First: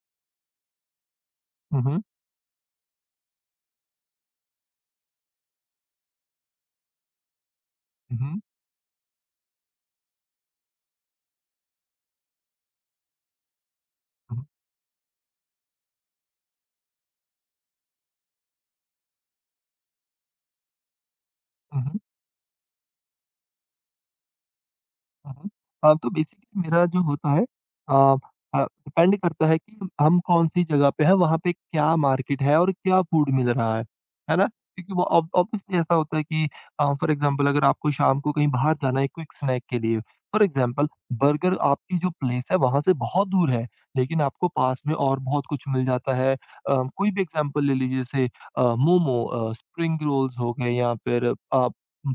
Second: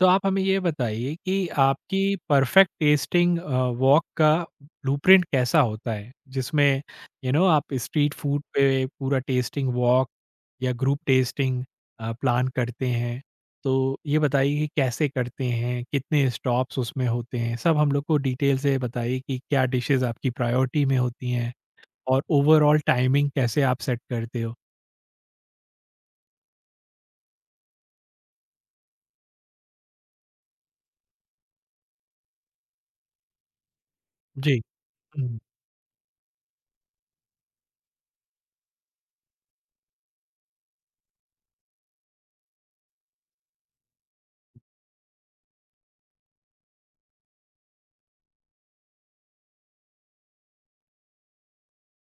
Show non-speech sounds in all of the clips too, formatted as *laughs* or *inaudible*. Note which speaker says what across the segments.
Speaker 1: तो आप हमें ये बताइए कि
Speaker 2: हुँ, हुँ,
Speaker 1: आपकी परफेक्ट टेस्टिंग वॉक का ब्लूप्रिंट कैसा होता है जिसमें यू नो आप स्ट्रीट
Speaker 2: हुँ,
Speaker 1: फूड पे पूरा टेस्टिंग वॉक या ग्रुप टेस्टिंग प्लान करते हैं। तो ये
Speaker 2: हुँ,
Speaker 1: बताइए कि कैसे करते हैं, कितने स्टॉप्स उसमें होते हैं, सब हम लोग को डिटेल से बताइए कि क्या डिशेस आपकी प्रायोरिटी में होती हैं
Speaker 2: हुँ,
Speaker 1: और ओवरऑल टाइमिंग कैसे आप सेट करते हो।
Speaker 2: हुँ। हाँ, तो बेसिकली मेरा जो होता है अ डिपेंड करता है कि हम कौन-सी जगह पे हैं, वहाँ पे क्या मार्केट है और क्या फूड मिल रहा है ना?
Speaker 1: जी।
Speaker 2: क्योंकि वो ऑब
Speaker 1: हम्म।
Speaker 2: ऑब्वियसली ऐसा होता है कि फॉर एग्ज़ाम्पल अगर आपको शाम को कहीं बाहर जाना है क्विक स्नैक के लिए, फॉर एग्ज़ाम्पल बर्गर आपकी जो प्लेस है वहाँ से बहुत दूर है, लेकिन आपको पास में और बहुत कुछ मिल जाता है। कोई भी एग्ज़ाम्पल ले लीजिए जैसे मोमो स्प्रिंग रोल्स हो गए या फिर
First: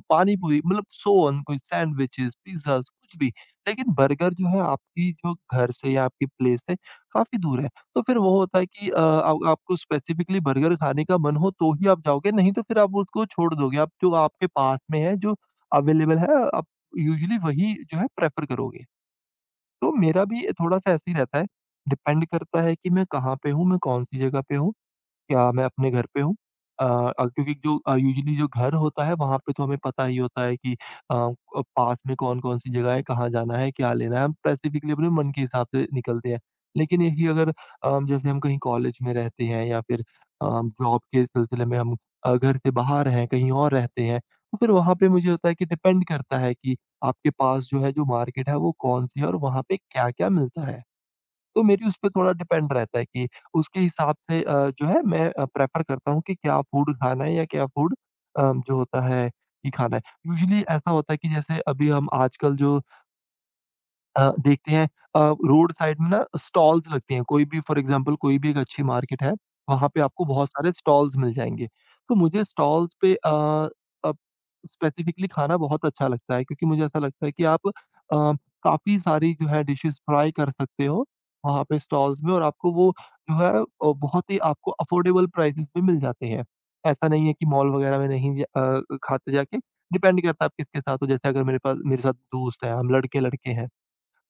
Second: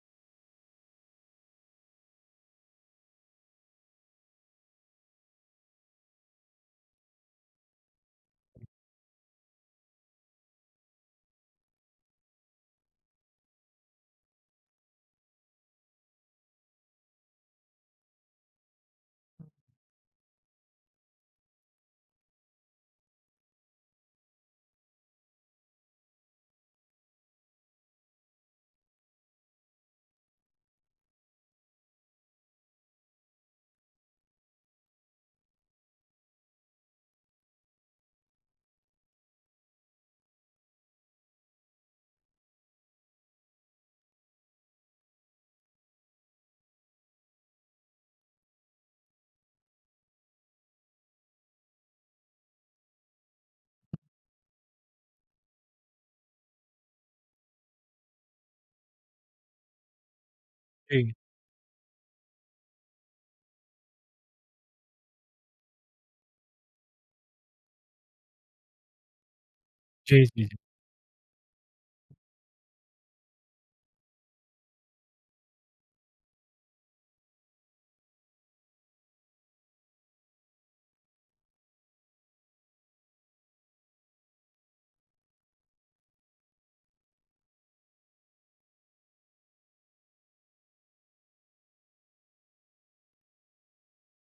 Speaker 2: पानी पूरी मतलब सोन कोई सैंडविचेस, पिज़्ज़ाज़ कुछ भी। लेकिन बर्गर जो है आपकी जो घर से या आपकी प्लेस से काफ़ी दूर है। तो फिर वो होता है कि आप आपको स्पेसिफिकली बर्गर खाने का मन हो तो ही आप जाओगे, नहीं तो फिर आप उसको छोड़ दोगे। आप जो आपके पास में है, जो अवेलेबल है, आप यूजुअली वही जो है प्रेफ़र करोगे। तो मेरा भी थोड़ा-सा ऐसे ही रहता है, डिपेंड करता है कि मैं कहाँ पे हूँ, मैं कौन-सी जगह पे हूँ। क्या मैं अपने घर पे हूँ? क्योंकि जो यूजुअली जो घर होता है वहाँ पे तो हमें पता ही होता है कि पास में कौन-कौन सी जगह है, कहाँ जाना है, क्या लेना है, हम स्पेसिफिकली अपने मन के हिसाब से निकलते हैं। लेकिन यही अगर जैसे हम कहीं कॉलेज में रहते हैं या फिर जॉब के सिलसिले में हम घर से बाहर हैं, कहीं और रहते हैं, तो फिर वहाँ पे मुझे होता है कि डिपेंड करता है कि आपके पास जो है, जो मार्केट है वो कौन-सी है और वहाँ पे क्या-क्या मिलता है। तो मेरी उसपे थोड़ा डिपेंड रहता है कि उसके हिसाब से जो है मैं प्रेफ़र करता हूँ कि क्या फूड खाना है या क्या फूड अ, जो होता है कि खाना है। यूजुअली ऐसा होता
Speaker 1: जी,
Speaker 2: है कि जैसे अभी हम आजकल जो देखते हैं अ, रोड साइड में ना स्टॉल्स लगती हैं। कोई भी फ़ॉर एग्ज़ाम्पल कोई भी एक अच्छी मार्केट है, वहाँ पे
Speaker 1: जी,
Speaker 2: आपको
Speaker 1: जी।
Speaker 2: बहुत
Speaker 1: जी।
Speaker 2: सारे स्टॉल्स मिल जाएँगे। तो मुझे स्टॉल्स पे अब स्पेसिफ़िकली खाना बहुत अच्छा लगता है क्योंकि मुझे ऐसा लगता है कि आप काफ़ी सारी जो है डिशेज़ ट्राई कर सकते हो, वहाँ पे स्टॉल्स में और आपको वो जो है बहुत ही आपको अफ़ोर्डेबल प्राइसेज़ पे मिल जाते हैं। ऐसा नहीं है कि मॉल वग़ैरह में नहीं जा खाते जाके डिपेंड करता है आप किसके साथ हो। जैसे अगर मेरे पास मेरे साथ दोस्त हैं, हम लड़के-लड़के हैं।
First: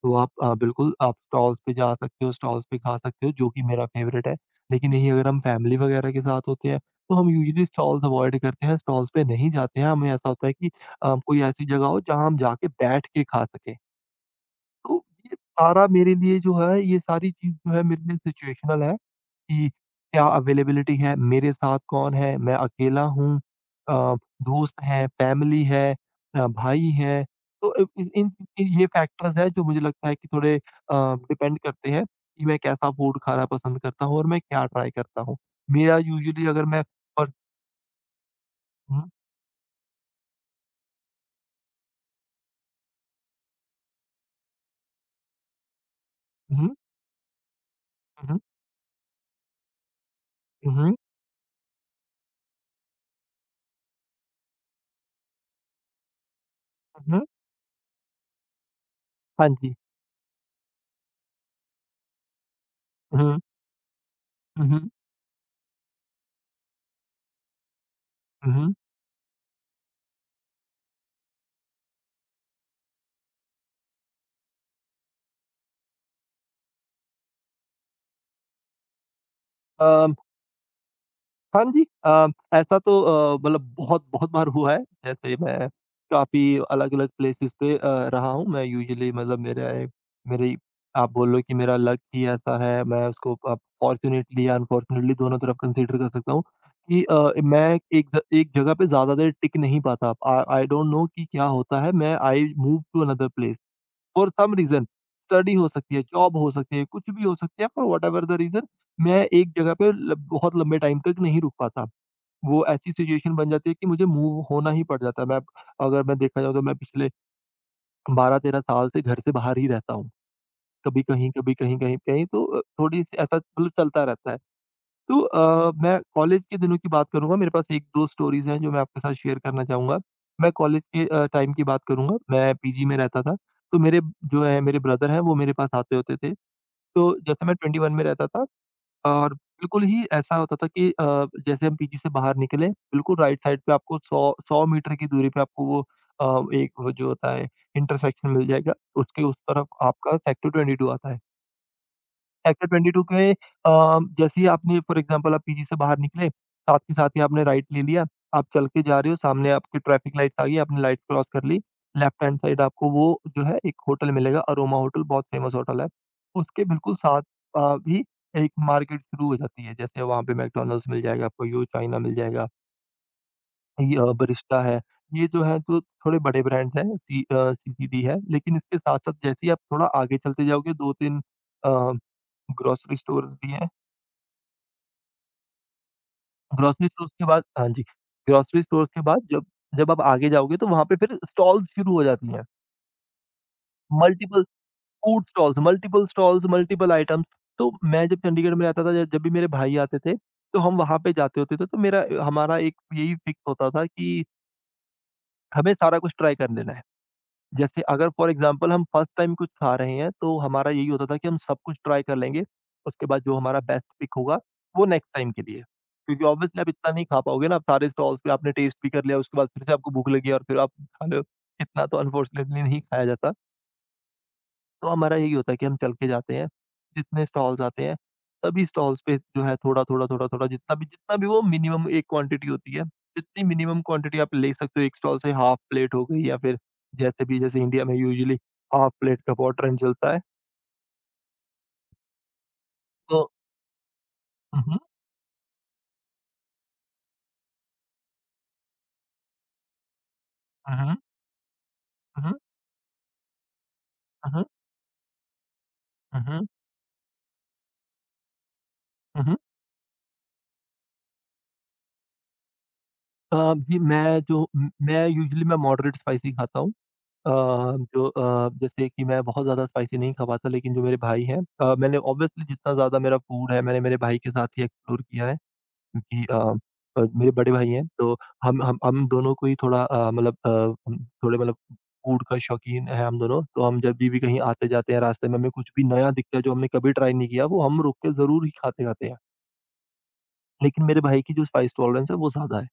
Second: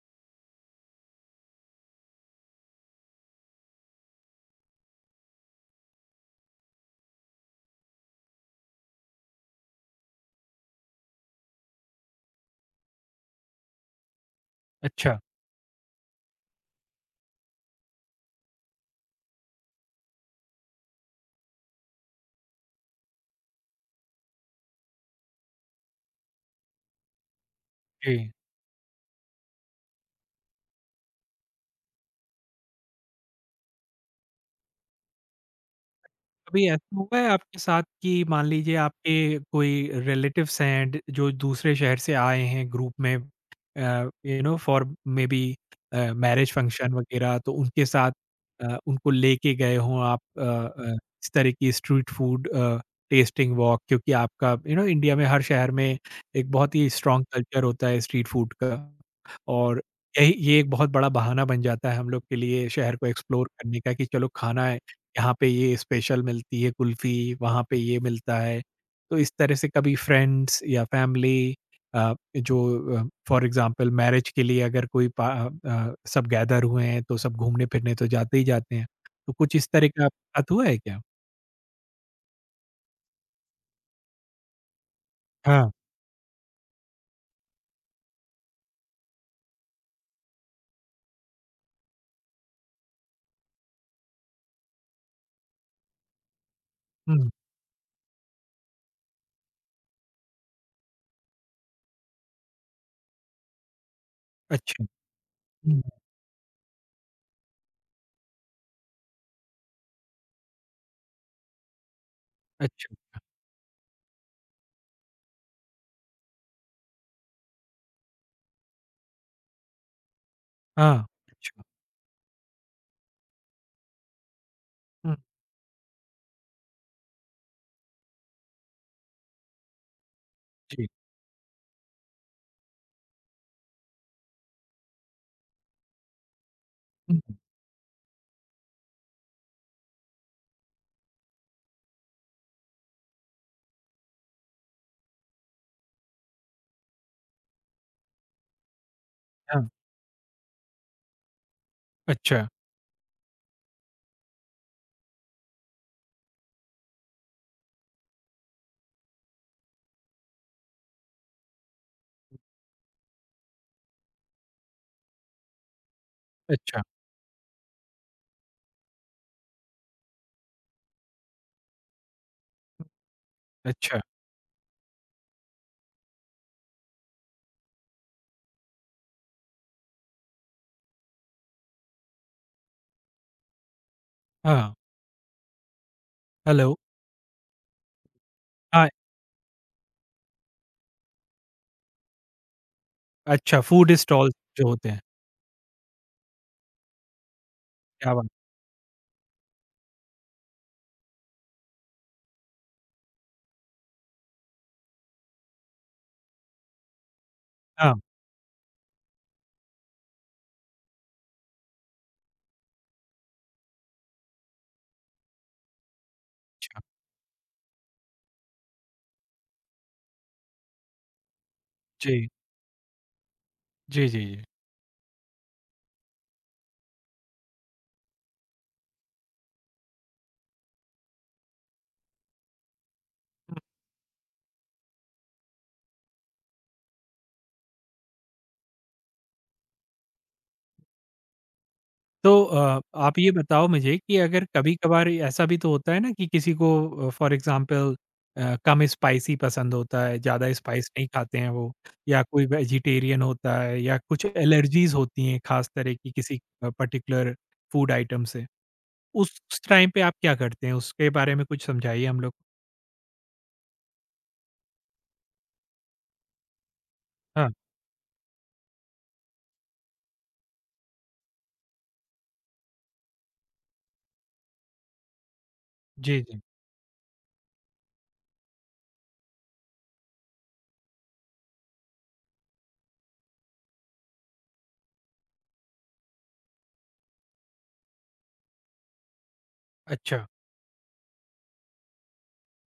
Speaker 2: तो आप बिल्कुल आप स्टॉल्स पे जा सकते हो, स्टॉल्स पे खा सकते हो, जो कि मेरा फ़ेवरेट है। लेकिन यही अगर हम फ़ैमिली वगैरह के साथ होते हैं, तो हम यूज़ुअली स्टॉल्स अवॉइड करते हैं, स्टॉल्स पे नहीं जाते हैं। हमें ऐसा होता है कि कोई ऐसी जगह हो, जहाँ हम जाके बैठ के खा सकें। तो
Speaker 1: अच्छा।
Speaker 2: ये सारा मेरे लिए जो है, ये सारी चीज़ जो है मेरे लिए सिचुएशनल है। कि क्या अवेलेबिलिटी है, मेरे साथ कौन है, मैं अकेला हूँ अ, दोस्त हैं, फैमिली है भाई हैं। तो इन इन
Speaker 1: जी।
Speaker 2: इन ये फैक्टर्स हैं जो मुझे लगता है कि थोड़े डिपेंड करते हैं कि मैं कैसा फूड खाना पसंद करता हूँ और मैं क्या ट्राई करता हूँ। मेरा यूजुअली अगर
Speaker 1: कभी
Speaker 2: मैं
Speaker 1: ऐसा हुआ है
Speaker 2: और
Speaker 1: आपके साथ कि मान लीजिए
Speaker 2: हुँ,
Speaker 1: आपके कोई रिलेटिव्स हैं जो दूसरे शहर से आए हैं ग्रुप में, you know for maybe marriage
Speaker 2: हुँ,
Speaker 1: फंक्शन वगैरह, तो उनके साथ
Speaker 2: हुँ,
Speaker 1: उनको लेके गए हों आप,
Speaker 2: हुँ,
Speaker 1: इस तरह की स्ट्रीट फूड टेस्टिंग वॉक, क्योंकि आपका यू नो इंडिया में हर शहर में एक बहुत ही
Speaker 2: हुँ, हुँ,
Speaker 1: स्ट्रांग कल्चर होता है स्ट्रीट फूड का।
Speaker 2: हाँ जी।
Speaker 1: और यही ये एक बहुत बड़ा बहाना बन जाता है हम लोग के लिए शहर को
Speaker 2: हुँ,
Speaker 1: एक्सप्लोर करने का कि चलो खाना
Speaker 2: हुँ, हुँ,
Speaker 1: यहाँ पे ये स्पेशल मिलती है कुल्फ़ी, वहाँ पे ये मिलता है।
Speaker 2: हुँ।
Speaker 1: तो इस तरह से कभी फ्रेंड्स या फ़ैमिली, अ, जो अ, फ़ॉर एग्ज़ाम्पल मैरिज के लिए अगर कोई सब गैदर हुए हैं, तो सब घूमने-फिरने तो जाते ही जाते हैं। तो कुछ इस तरह का
Speaker 2: अ
Speaker 1: आपके साथ हुआ है क्या?
Speaker 2: हाँ जी। ऐसा तो मतलब बहुत-बहुत बार हुआ है। जैसे मैं
Speaker 1: हाँ।
Speaker 2: काफ़ी अलग-अलग प्लेसेस पे रहा हूँ। मैं यूजुअली मतलब मेरा एक मेरी आप बोल लो कि मेरा लक ही ऐसा है, मैं उसको अब फॉर्च्यूनेटली या अनफॉर्च्यूनेटली दोनों तरफ कंसीडर कर सकता हूँ कि
Speaker 1: हुँ।
Speaker 2: मैं एक जगह पे ज़्यादा देर टिक नहीं पाता। आई आई डोंट नो कि क्या होता है? मैं I move to another place. For some
Speaker 1: अच्छा।
Speaker 2: रीज़न स्टडी हो
Speaker 1: हुँ।
Speaker 2: सकती है, जॉब हो सकती है, कुछ भी हो सकती है पर व्हाटएवर द रीज़न मैं एक जगह पे ल बहुत लंबे टाइम तक नहीं रुक पाता। वो ऐसी
Speaker 1: अच्छा।
Speaker 2: सिचुएशन बन जाती है कि मुझे मूव होना ही पड़ जाता है। मैं अगर मैं देखा जाऊँ तो मैं पिछले 12-13 साल से घर से बाहर ही रहता हूँ।
Speaker 1: हाँ,
Speaker 2: कभी कहीं, कभी
Speaker 1: अच्छा।
Speaker 2: कहीं, कहीं, कहीं तो थोड़ी सी ऐसा मतलब चलता रहता है।
Speaker 1: हुँ।
Speaker 2: तो मैं कॉलेज के दिनों की बात करूँगा, मेरे पास 1-2 स्टोरीज़ हैं जो मैं आपके साथ शेयर करना चाहूँगा। मैं कॉलेज
Speaker 1: जी।
Speaker 2: के टाइम की बात करूँगा, मैं पीजी में रहता था, तो मेरे जो है मेरे ब्रदर हैं वो मेरे पास आते होते थे। तो
Speaker 1: हुँ।
Speaker 2: जैसे मैं 21 में रहता था और बिल्कुल ही ऐसा होता था कि जैसे हम पीजी से बाहर निकले, बिल्कुल राइट साइड पे आपको 100 मीटर की दूरी पे आपको वो एक वो जो होता है इंटरसेक्शन मिल जाएगा, उसके उस
Speaker 1: हाँ।
Speaker 2: तरफ आपका सेक्टर 22 आता है।
Speaker 1: अच्छा।
Speaker 2: सेक्टर 22 के जैसे ही आपने फॉर एग्ज़ाम्पल आप पीजी से बाहर निकले, साथ ही आपने राइट ले लिया, आप चल के जा रहे हो, सामने आपकी ट्रैफिक लाइट्स आ गई, आपने लाइट क्रॉस कर ली, लेफ्ट हैंड साइड आपको वो जो है एक होटल मिलेगा, अरोमा होटल बहुत फ़ेमस होटल है। उसके
Speaker 1: अच्छा।
Speaker 2: बिल्कुल साथ भी एक मार्केट शुरू हो जाती है, जैसे वहाँ पे मैकडॉनल्ड्स मिल जाएगा आपको, यो चाइना मिल जाएगा, ये
Speaker 1: अच्छा।
Speaker 2: बरिस्टा है, ये जो है तो थोड़े बड़े ब्रांड्स हैं, सीसीडी है, लेकिन इसके साथ-साथ जैसे ही आप थोड़ा आगे चलते जाओगे 2-3 अ, ग्रोसरी स्टोर भी हैं।
Speaker 1: हाँ। हेलो।
Speaker 2: ग्रोसरी स्टोर्स के बाद हाँ जी, ग्रोसरी
Speaker 1: हाँ।
Speaker 2: स्टोर्स के बाद जब जब आप आगे जाओगे तो वहाँ पे फिर स्टॉल्स शुरू हो जाती हैं।
Speaker 1: अच्छा, फ़ूड स्टॉल्स
Speaker 2: मल्टिपल
Speaker 1: जो होते हैं।
Speaker 2: Food stalls, multiple items. तो मैं
Speaker 1: क्या
Speaker 2: जब
Speaker 1: बात।
Speaker 2: चंडीगढ़ में रहता था ज जब भी मेरे भाई आते थे, तो हम वहाँ पे जाते होते थे तो मेरा हमारा एक यही फिक्स होता था कि हमें सारा कुछ ट्राई कर लेना है। जैसे
Speaker 1: हाँ,
Speaker 2: अगर फॉर एग्ज़ाम्पल हम फर्स्ट टाइम कुछ खा रहे हैं, तो हमारा यही होता था कि हम सब कुछ ट्राई कर लेंगे, उसके बाद जो हमारा बेस्ट पिक होगा, वो नेक्स्ट टाइम के लिए। क्योंकि ऑब्वियसली आप
Speaker 1: अच्छा।
Speaker 2: इतना नहीं खा पाओगे ना, आप सारे स्टॉल्स पे आपने टेस्ट भी कर लिया, उसके बाद फिर से आपको भूख लगी और फिर आप खा रहे हो, इतना तो
Speaker 1: जी।
Speaker 2: अनफॉर्चुनेटली नहीं खाया जाता।
Speaker 1: जी, जी, जी।
Speaker 2: तो हमारा यही होता है कि हम चल के जाते हैं, जितने स्टॉल्स आते हैं, सभी स्टॉल्स पे जो है थोड़ा-थोड़ा, थोड़ा-थोड़ा जितना भी वो मिनिमम एक क्वांटिटी होती है, जितनी मिनिमम क्वांटिटी आप ले सकते हो एक स्टॉल से हाफ प्लेट हो गई या फिर जैसे इंडिया में यूजुअली हाफ प्लेट का बहुत ट्रेंड चलता है।
Speaker 1: तो आप
Speaker 2: तो
Speaker 1: ये बताओ मुझे कि अगर
Speaker 2: हुँ, हुँ,
Speaker 1: कभी-कभार ऐसा भी तो होता है ना कि किसी को फॉर एग्ज़ाम्पल कम स्पाइसी पसंद होता है, ज़्यादा
Speaker 2: हुँ,
Speaker 1: स्पाइस
Speaker 2: हुँ,
Speaker 1: नहीं खाते हैं वो, या
Speaker 2: हुँ,
Speaker 1: कोई वेजिटेरियन होता है या कुछ
Speaker 2: हुँ,
Speaker 1: एलर्जीज़ होती हैं ख़ास तरह की किसी
Speaker 2: हुँ,
Speaker 1: पर्टिकुलर फूड आइटम से।
Speaker 2: हुँ,
Speaker 1: उस
Speaker 2: हुँ।
Speaker 1: उस टाइम पे आप क्या करते हैं? उसके बारे में कुछ समझाइए हम लोग को।
Speaker 2: जी मैं जो म मैं यूजुअली मैं मॉडरेट स्पाइसी खाता हूँ।
Speaker 1: हाँ,
Speaker 2: जैसे कि मैं बहुत ज़्यादा स्पाइसी नहीं खाता लेकिन जो मेरे भाई हैं मैंने ऑब्वियसली जितना ज़्यादा मेरा फूड है मैंने मेरे भाई के साथ ही एक्सप्लोर किया है
Speaker 1: जी,
Speaker 2: क्योंकि
Speaker 1: जी।
Speaker 2: मेरे बड़े भाई हैं तो हम दोनों को ही थोड़ा हम थोड़े मतलब फूड का शौकीन है हम दोनों तो हम जब भी कहीं आते जाते हैं रास्ते में हमें कुछ भी नया दिखता है जो हमने कभी ट्राई नहीं किया वो हम रुक के ज़रूर ही खाते खाते हैं।
Speaker 1: अच्छा।
Speaker 2: लेकिन मेरे भाई की जो स्पाइस टॉलरेंस है वो ज़्यादा है।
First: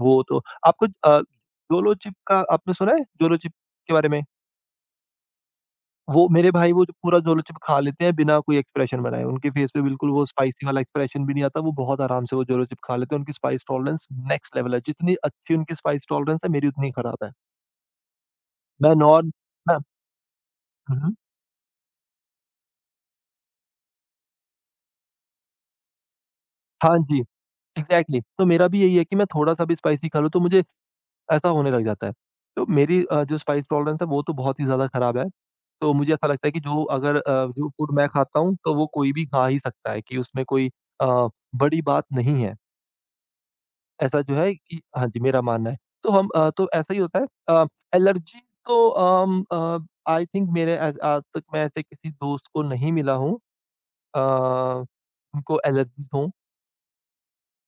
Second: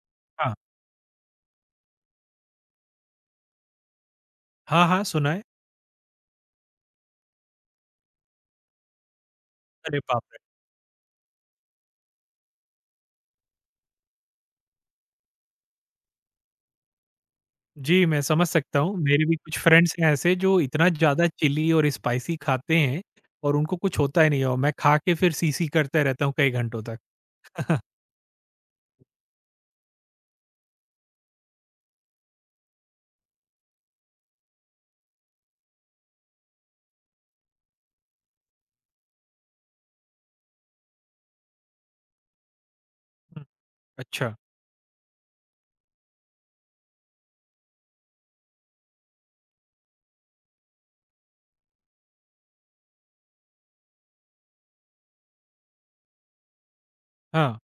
Speaker 2: वो तो
Speaker 1: हाँ।
Speaker 2: आपको जोलो चिप का आपने सुना है? जोलो चिप के बारे में?
Speaker 1: हाँ, हाँ, सुना है।
Speaker 2: वो मेरे भाई वो जो पूरा ज़ोलो चिप खा लेते हैं बिना कोई एक्सप्रेशन बनाए। उनके फेस पे
Speaker 1: अरे
Speaker 2: बिल्कुल
Speaker 1: बाप!
Speaker 2: वो स्पाइसी वाला एक्सप्रेशन भी नहीं आता, वो बहुत आराम से वो ज़ोलो चिप खा लेते हैं। उनकी स्पाइस टॉलरेंस नेक्स्ट लेवल है। जितनी अच्छी उनकी स्पाइस टॉलरेंस है, मेरी उतनी खराब है।
Speaker 1: जी, मैं समझ सकता
Speaker 2: मैं
Speaker 1: हूँ। मेरे
Speaker 2: नॉन
Speaker 1: भी कुछ
Speaker 2: मैं
Speaker 1: फ्रेंड्स हैं ऐसे जो इतना
Speaker 2: हुँ, हुँ।
Speaker 1: ज़्यादा चिली और स्पाइसी खाते हैं और उनको कुछ होता ही नहीं है, और मैं खा के फिर सी-सी करते रहता हूँ कई घंटों तक।
Speaker 2: हाँ जी,
Speaker 1: *laughs*
Speaker 2: एग्ज़ैक्टली। तो मेरा भी यही है कि मैं थोड़ा-सा भी स्पाइसी खा लूँ, तो मुझे ऐसा होने लग जाता है। तो मेरी जो स्पाइस टॉलरेंस है, वो तो बहुत ही ज़्यादा खराब है। तो मुझे ऐसा लगता है कि जो अगर अ, जो फूड मैं खाता हूँ, तो वो कोई भी खा ही सकता है, कि उसमें कोई अ, बड़ी बात नहीं है।
Speaker 1: हुँ।
Speaker 2: ऐसा जो
Speaker 1: अच्छा।
Speaker 2: है कि हाँ जी, मेरा मानना है। तो ऐसा ही होता है एलर्जी। तो आई थिंक आज तक मैं ऐसे किसी दोस्त को नहीं मिला हूँ अ, उनको एलर्जीज़ हो।
Speaker 1: हाँ।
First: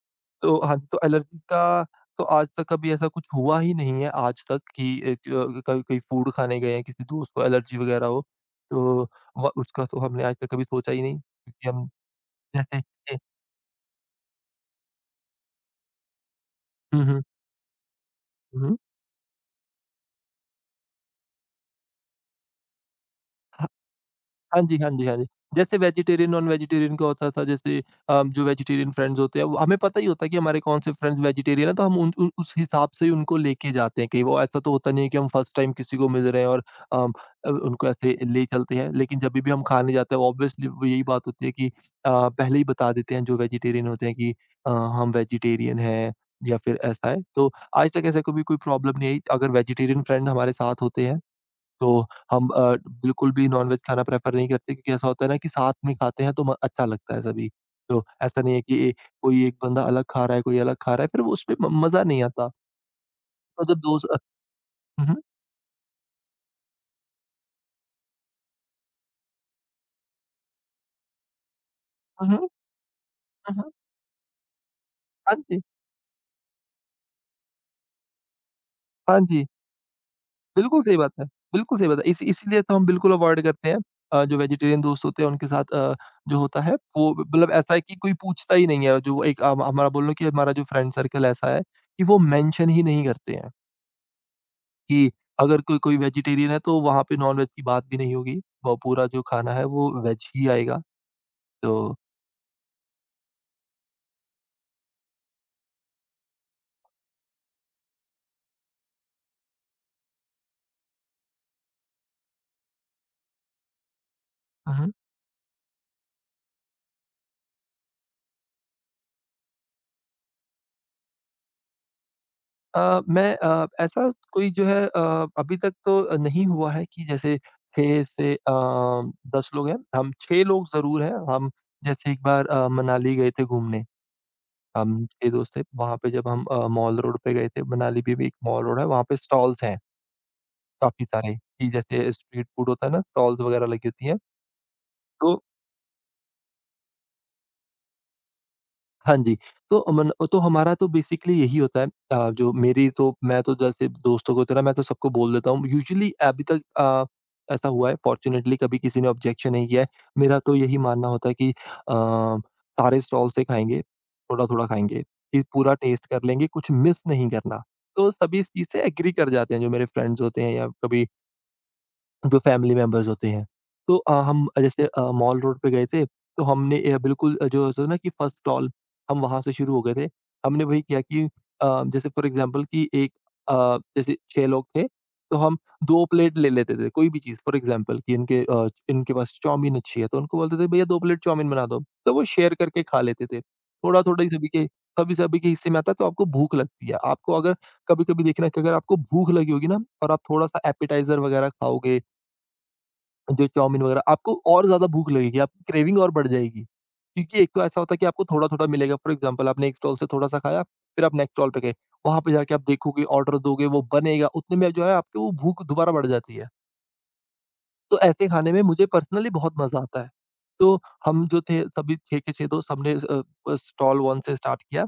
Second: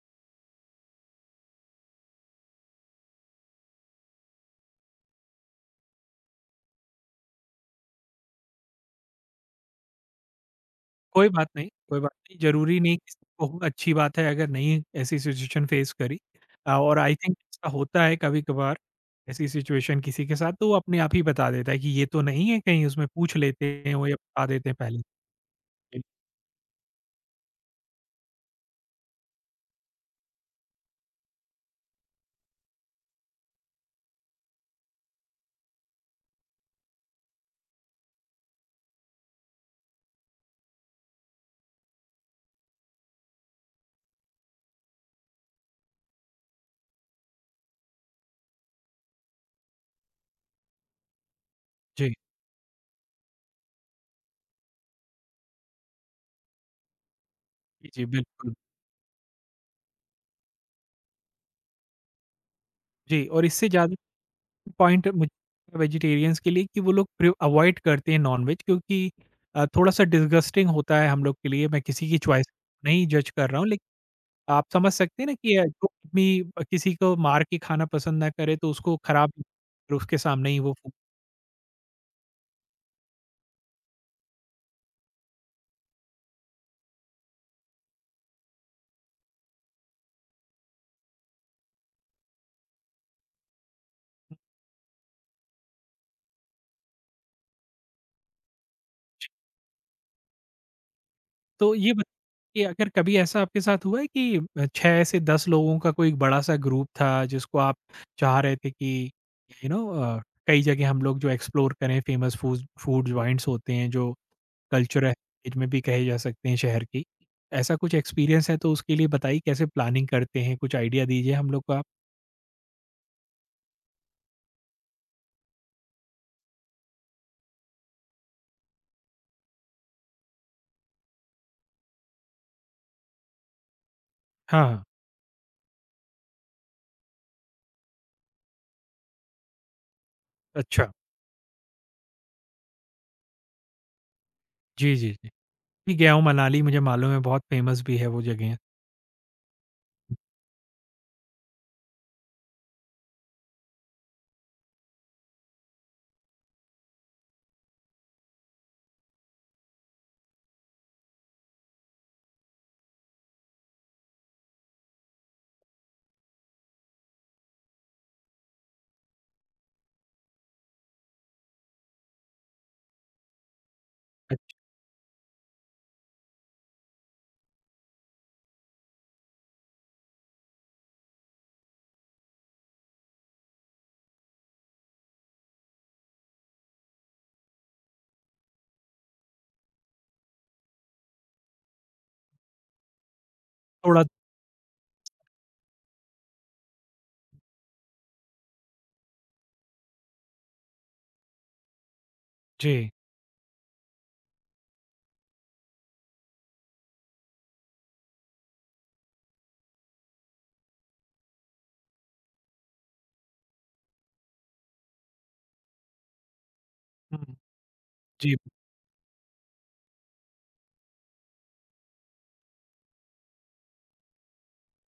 Speaker 2: तो हाँ जी, तो एलर्जी का, तो आज तक कभी ऐसा कुछ हुआ ही नहीं है, आज तक कि कभी कोई फूड खाने गए हैं, किसी दोस्त को एलर्जी वगैरह हो। तो व उसका तो हमने आज तक कभी सोचा ही नहीं, क्योंकि हम
Speaker 1: कोई बात नहीं,
Speaker 2: जैसे
Speaker 1: ज़रूरी नहीं कि
Speaker 2: ए
Speaker 1: बहुत अच्छी बात है अगर नहीं ऐसी सिचुएशन फेस करी। और
Speaker 2: हुँ,
Speaker 1: आई
Speaker 2: हुँ।
Speaker 1: थिंक ऐसा होता है
Speaker 2: हुँ, हुँ।
Speaker 1: कभी-कभार ऐसी सिचुएशन किसी के साथ, तो वो अपने आप ही बता देता है कि ये तो नहीं है, कहीं उसमें पूछ लेते हैं वो या बता
Speaker 2: हाँ
Speaker 1: देते हैं
Speaker 2: जी, हाँ
Speaker 1: पहले।
Speaker 2: जी, हाँ जी। जैसे
Speaker 1: से।
Speaker 2: वेजिटेरियन, नॉन-वेजिटेरियन का होता था, जैसे जो वेजिटेरियन फ्रेंड्स होते हैं वो हमें पता ही होता है कि हमारे कौन से फ्रेंड्स वेजिटेरियन हैं, तो हम उन उ उस हिसाब से ही उनको लेके जाते हैं कहीं। वो ऐसा तो होता नहीं है कि हम फर्स्ट टाइम किसी को मिल रहे हैं और अम, उनको ऐसे ले चलते हैं। लेकिन जभी भी हम खाने जाते हैं ऑब्वियसली वो यही बात होती है कि पहले ही बता देते हैं जो वेजिटेरियन होते हैं, कि हम वेजिटेरियन हैं या फिर ऐसा है। तो आज तक ऐसा कभी कोई प्रॉब्लम नहीं आई अगर वेजिटेरियन फ्रेंड हमारे साथ होते हैं। तो
Speaker 1: जी,
Speaker 2: हम बिल्कुल भी नॉनवेज खाना प्रेफ़र नहीं करते, क्योंकि ऐसा होता है ना कि साथ में खाते हैं तो म अच्छा लगता है सभी।
Speaker 1: जी, जी,
Speaker 2: तो ऐसा
Speaker 1: बिल्कुल।
Speaker 2: नहीं है कि ए कोई एक बंदा अलग खा रहा है, कोई अलग खा रहा है, फिर वो उसमें म मज़ा नहीं आता।
Speaker 1: जी, और
Speaker 2: और
Speaker 1: इससे
Speaker 2: जब
Speaker 1: ज़्यादा
Speaker 2: दोस्त हुँ,
Speaker 1: पॉइंट
Speaker 2: हुँ,
Speaker 1: मुझे वेजिटेरियंस के लिए कि वो लोग प्रि अवॉइड करते हैं नॉन-वेज, क्योंकि थोड़ा-सा डिसगस्टिंग होता है हम लोग के लिए। मैं किसी की
Speaker 2: हुँ,
Speaker 1: चॉइस
Speaker 2: हुँ,
Speaker 1: नहीं जज कर
Speaker 2: हुँ,
Speaker 1: रहा हूँ,
Speaker 2: हुँ।
Speaker 1: लेकिन आप समझ सकते हैं ना
Speaker 2: हाँ
Speaker 1: कि
Speaker 2: जी,
Speaker 1: जो भी किसी को मार के खाना पसंद ना करे तो उसको
Speaker 2: हाँ
Speaker 1: खराब *laughs*
Speaker 2: जी।
Speaker 1: और उसके सामने ही वो
Speaker 2: बिल्कुल
Speaker 1: फूक।
Speaker 2: सही बात है, बिल्कुल सही बात है। इस इसीलिए तो हम बिल्कुल अवॉइड करते हैं। जो वेजिटेरियन दोस्त होते हैं उनके साथ जो होता है, वो मतलब ऐसा है कि कोई पूछता ही नहीं है, जो एक हम हमारा बोल लो कि हमारा जो फ्रेंड सर्कल ऐसा है कि वो मेंशन ही नहीं करते हैं। कि अगर कोई कोई वेजिटेरियन है तो वहाँ पे नॉन-वेज की बात भी नहीं होगी। वो पूरा जो खाना है वो वेज ही आएगा।
Speaker 1: तो
Speaker 2: तो
Speaker 1: ये बताइए अगर कभी ऐसा आपके साथ हुआ है कि 6 से 10 लोगों का कोई बड़ा सा ग्रुप था जिसको आप चाह रहे थे कि यू नो, कई जगह हम लोग जो एक्सप्लोर करें, फेमस फूड फूड जॉइंट्स होते हैं जो
Speaker 2: हुँ, हुँ।
Speaker 1: कल्चरल हेरिटेज में भी कहे जा सकते हैं शहर की। ऐसा कुछ एक्सपीरियंस है तो उसके लिए बताइए कैसे प्लानिंग करते हैं? कुछ आइडिया दीजिए हम लोग को आप?
Speaker 2: मैं ऐसा कोई जो है अभी तक तो नहीं हुआ है कि जैसे 6 से 10 लोग हैं। हम 6 लोग ज़रूर हैं। हम जैसे एक बार मनाली गए थे घूमने।
Speaker 1: हाँ, हाँ।
Speaker 2: हम 6 दोस्त थे। वहाँ पे जब हम मॉल रोड पे गए थे, मनाली में भी एक मॉल रोड है, वहाँ पे स्टॉल्स हैं
Speaker 1: अच्छा।
Speaker 2: काफ़ी सारे, कि जैसे स्ट्रीट फूड होता है ना, स्टॉल्स वगैरह लगी होती हैं।
Speaker 1: जी, जी, जी।
Speaker 2: तो
Speaker 1: भी गया हूँ मनाली, मुझे मालूम है, बहुत फ़ेमस भी है वो जगह।
Speaker 2: हाँ जी, तो अमन तो हमारा तो बेसिकली यही होता है, जो मेरी, तो मैं तो जैसे दोस्तों को तरह मैं तो सबको बोल देता हूँ। यूजुअली अभी तक ऐसा हुआ है फॉर्च्यूनेटली, कभी किसी ने ऑब्जेक्शन नहीं किया है। मेरा तो यही मानना होता है कि सारे स्टॉल से खाएँगे, थोड़ा-थोड़ा खाएँगे, फिर पूरा टेस्ट कर लेंगे, कुछ मिस नहीं करना। तो सभी इस चीज़ से एग्री कर जाते हैं, जो मेरे फ्रेंड्स होते हैं या कभी जो फैमिली मेंबर्स होते हैं। तो
Speaker 1: अ,
Speaker 2: हम जैसे मॉल रोड पे गए थे, तो हमने जो होता है ना कि फर्स्ट स्टॉल, हम वहाँ से शुरू हो गए थे। हमने वही किया कि जैसे फॉर एग्ज़ाम्पल कि अ, जैसे 6 लोग थे, तो हम 2 प्लेट ले लेते थे, कोई भी चीज़ फॉर एग्ज़ाम्पल कि इनके पास चाउमीन अच्छी है, तो उनको बोलते थे भैया 2 प्लेट चाउमीन बना दो, तो वो शेयर करके खा लेते थे।
Speaker 1: थोड़ा
Speaker 2: थोड़ा-थोड़ा ही सभी-सभी के हिस्से में आता है, तो आपको भूख लगती है। आपको, अगर कभी-कभी देखना, कि अगर आपको भूख लगी होगी ना और आप थोड़ा-सा एपेटाइज़र वगैरह खाओगे,
Speaker 1: जी।
Speaker 2: जो चाउमीन वगैरह, आपको और ज़्यादा भूख लगेगी, आपकी क्रेविंग और बढ़ जाएगी। क्योंकि एक तो ऐसा होता है कि आपको थोड़ा-थोड़ा मिलेगा, फॉर एग्ज़ाम्पल आपने एक स्टॉल से थोड़ा-सा खाया, फिर आप नेक्स्ट स्टॉल पे गए, वहाँ पे जाके आप देखोगे, ऑर्डर दोगे, वो बनेगा, उतने में जो है आपकी वो भूख दोबारा बढ़ जाती है।
Speaker 1: हुँ,
Speaker 2: तो ऐसे
Speaker 1: जी,
Speaker 2: खाने में मुझे पर्सनली बहुत मज़ा आता है। तो हम जो थे सभी 6 के 6 दोस्त, सबने स्टॉल 1 से स्टार्ट किया।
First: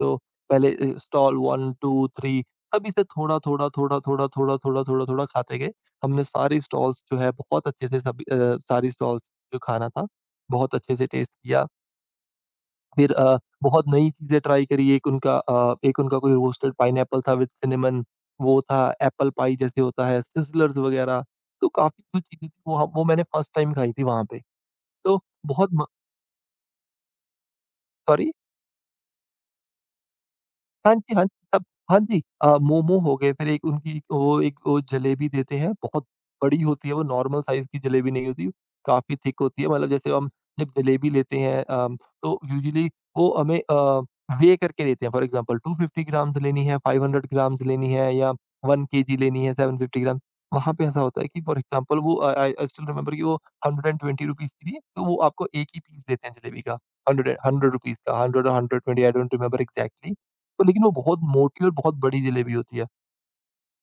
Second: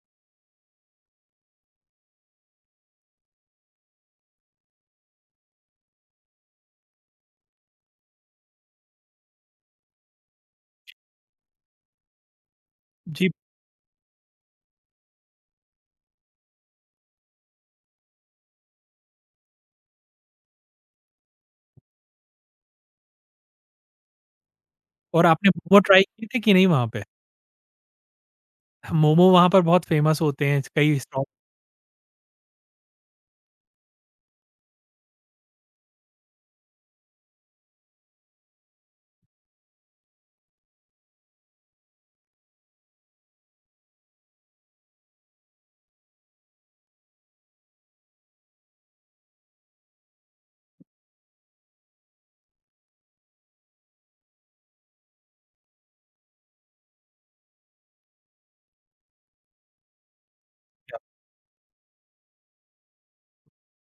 Speaker 2: तो पहले स्टॉल 1, 2, 3 सभी से थोड़ा, थोड़ा, थोड़ा, थोड़ा, थोड़ा, थोड़ा, थोड़ा, थोड़ा खाते गए। हमने सारी स्टॉल्स जो है बहुत अच्छे से, सारी स्टॉल्स जो खाना था बहुत अच्छे से टेस्ट किया। फिर
Speaker 1: जी।
Speaker 2: बहुत नई चीज़ें ट्राई करी। एक उनका कोई रोस्टेड पाइनएप्पल था विद सिनेमन, वो था एप्पल पाई जैसे होता है, सिज़लर्स वगैरह। तो काफ़ी जो चीज़ें थी वो मैंने फर्स्ट टाइम खाई थी वहाँ पे। तो
Speaker 1: और आपने
Speaker 2: बहुत
Speaker 1: मोमो
Speaker 2: म
Speaker 1: ट्राई किए थे कि नहीं वहाँ पे?
Speaker 2: सॉरी?
Speaker 1: हाँ, मोमो वहाँ पर बहुत फ़ेमस होते हैं,
Speaker 2: हाँ
Speaker 1: कई
Speaker 2: जी,
Speaker 1: स्टॉल।
Speaker 2: हाँ जी, सब हाँ जी। मोमो हो गए, फिर एक उनकी वो जलेबी देते हैं, बहुत बड़ी होती है, वो नॉर्मल साइज़ की जलेबी नहीं होती, काफ़ी थिक होती है। मतलब जैसे हम जब जलेबी लेते हैं तो यूजुअली वो हमें वेइ करके देते हैं। फॉर एग्ज़ाम्पल 250 ग्राम्स लेनी है, 500 ग्राम्स लेनी है या 1 केजी लेनी है, 750 ग्राम्स। वहाँ पे ऐसा होता है कि फॉर एग्ज़ाम्पल वो आई आई आई स्टिल रिमेंबर कि वो ₹120 की थी, तो वो आपको एक ही पीस देते हैं जलेबी का, 100 रुपीज़ का, 100 और 120, आई डोंट रिमेंबर एक्ज़ैक्टली। तो लेकिन वो
Speaker 1: क्या
Speaker 2: बहुत मोटी और बहुत बड़ी जलेबी होती है।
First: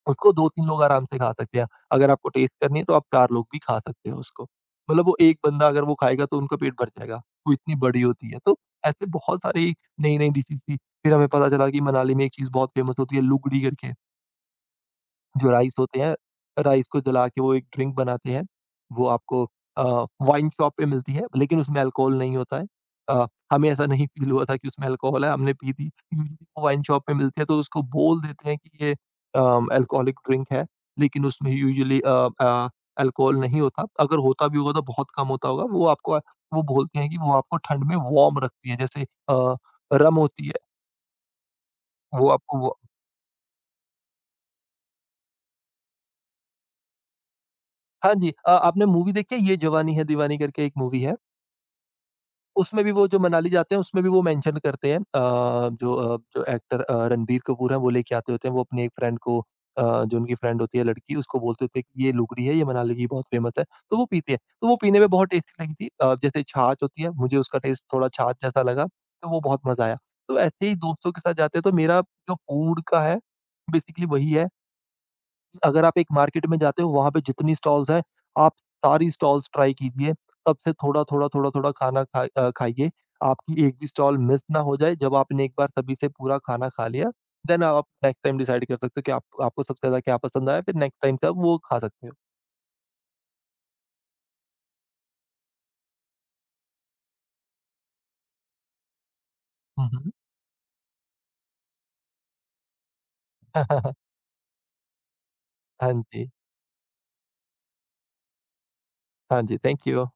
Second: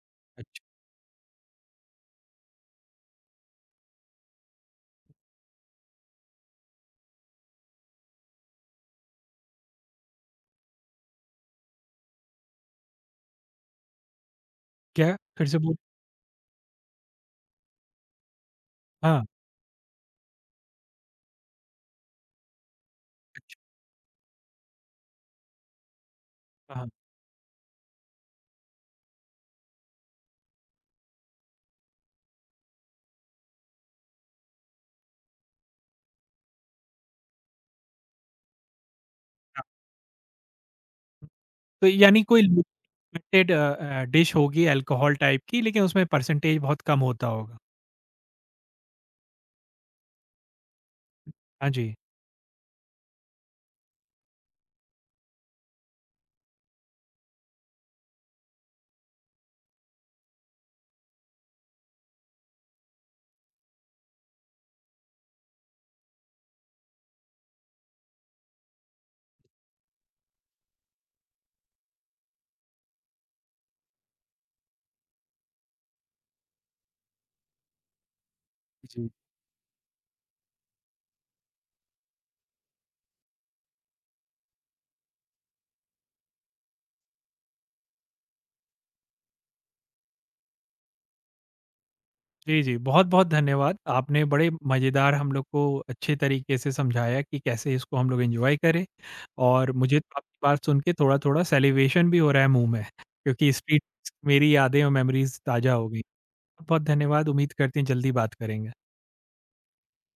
Speaker 2: उसको
Speaker 1: अच्छा।
Speaker 2: 2-3 लोग आराम से खा सकते हैं। अगर आपको टेस्ट करनी है तो आप 4 लोग भी खा सकते हो उसको। मतलब वो एक बंदा अगर वो खाएगा तो उनका पेट भर जाएगा, वो इतनी बड़ी होती है। तो ऐसे बहुत सारी नई-नई डिशेज़ थी। फिर हमें पता चला कि मनाली में एक चीज़ बहुत फ़ेमस होती है, लुगड़ी करके।
Speaker 1: क्या? फिर
Speaker 2: जो
Speaker 1: से
Speaker 2: राइस
Speaker 1: बोल।
Speaker 2: होते हैं, राइस को जला के वो एक ड्रिंक बनाते हैं। वो
Speaker 1: हाँ,
Speaker 2: आपको अ, वाइन शॉप पे मिलती है, लेकिन उसमें अल्कोहल नहीं होता है। अ, हमें ऐसा नहीं फ़ील हुआ था कि उसमें अल्कोहल है, हमने पी थी। यूजुअली वो वाइन
Speaker 1: हाँ,
Speaker 2: शॉप पे मिलती है, तो उसको बोल देते हैं कि ये अल्कोहलिक ड्रिंक है, लेकिन उसमें यूजुअली अ, अल्कोहल नहीं होता। अगर होता भी होगा तो बहुत कम होता होगा। वो आपको वो बोलते हैं कि वो आपको ठंड में वार्म रखती है, जैसे अ,
Speaker 1: हाँ।
Speaker 2: रम होती है,
Speaker 1: तो यानी
Speaker 2: वो
Speaker 1: कोई
Speaker 2: आपको वो,
Speaker 1: लिमिटेड डिश होगी अल्कोहल टाइप की, लेकिन उसमें परसेंटेज बहुत कम होता होगा।
Speaker 2: हाँ जी, आपने मूवी देखी है, ये जवानी है दीवानी करके एक मूवी है?
Speaker 1: हाँ जी।
Speaker 2: उसमें भी वो जो मनाली जाते हैं, उसमें भी वो मेंशन करते हैं, जो एक्टर रणबीर कपूर हैं, वो लेके आते होते हैं। वो अपनी एक फ्रेंड को, जो उनकी फ्रेंड होती है लड़की, उसको बोलते होते हैं कि ये लुगड़ी है, ये मनाली की बहुत फेमस है, तो वो पीते हैं। तो वो पीने में बहुत टेस्टी लगी थी। जैसे छाछ होती है, मुझे उसका टेस्ट थोड़ा छाछ जैसा लगा, तो वो बहुत मज़ा आया। तो ऐसे ही दोस्तों के साथ जाते हैं, तो मेरा जो फूड का है, बेसिकली वही है, अगर आप एक मार्केट में जाते हो वहाँ पे जितनी स्टॉल्स हैं, आप
Speaker 1: जी।
Speaker 2: सारी स्टॉल्स ट्राई कीजिए। सबसे थोड़ा-थोड़ा, थोड़ा-थोड़ा खाना खाइए। आपकी एक भी स्टॉल मिस ना हो जाए। जब आपने एक बार सभी से पूरा खाना खा लिया, देन आप नेक्स्ट टाइम डिसाइड कर सकते हो कि आप आपको सबसे ज़्यादा क्या पसंद आया, फिर नेक्स्ट टाइम से आप वो खा सकते हो।
Speaker 1: जी, जी। बहुत-बहुत धन्यवाद। आपने बड़े मज़ेदार हम लोग को अच्छे तरीके से समझाया कि कैसे इसको हम लोग एन्जॉय करें, और
Speaker 2: हुँ,
Speaker 1: मुझे
Speaker 2: हुँ।
Speaker 1: तो आपकी बात सुन के थोड़ा-थोड़ा सैलिवेशन भी हो रहा है मुँह में, क्योंकि स्ट्रीट
Speaker 2: *laughs*
Speaker 1: मेरी यादें और मेमोरीज़ ताज़ा हो
Speaker 2: हाँ
Speaker 1: गई।
Speaker 2: जी।
Speaker 1: बहुत धन्यवाद, उम्मीद करते हैं जल्दी बात करेंगे।
Speaker 2: हाँ जी, थैंक यू।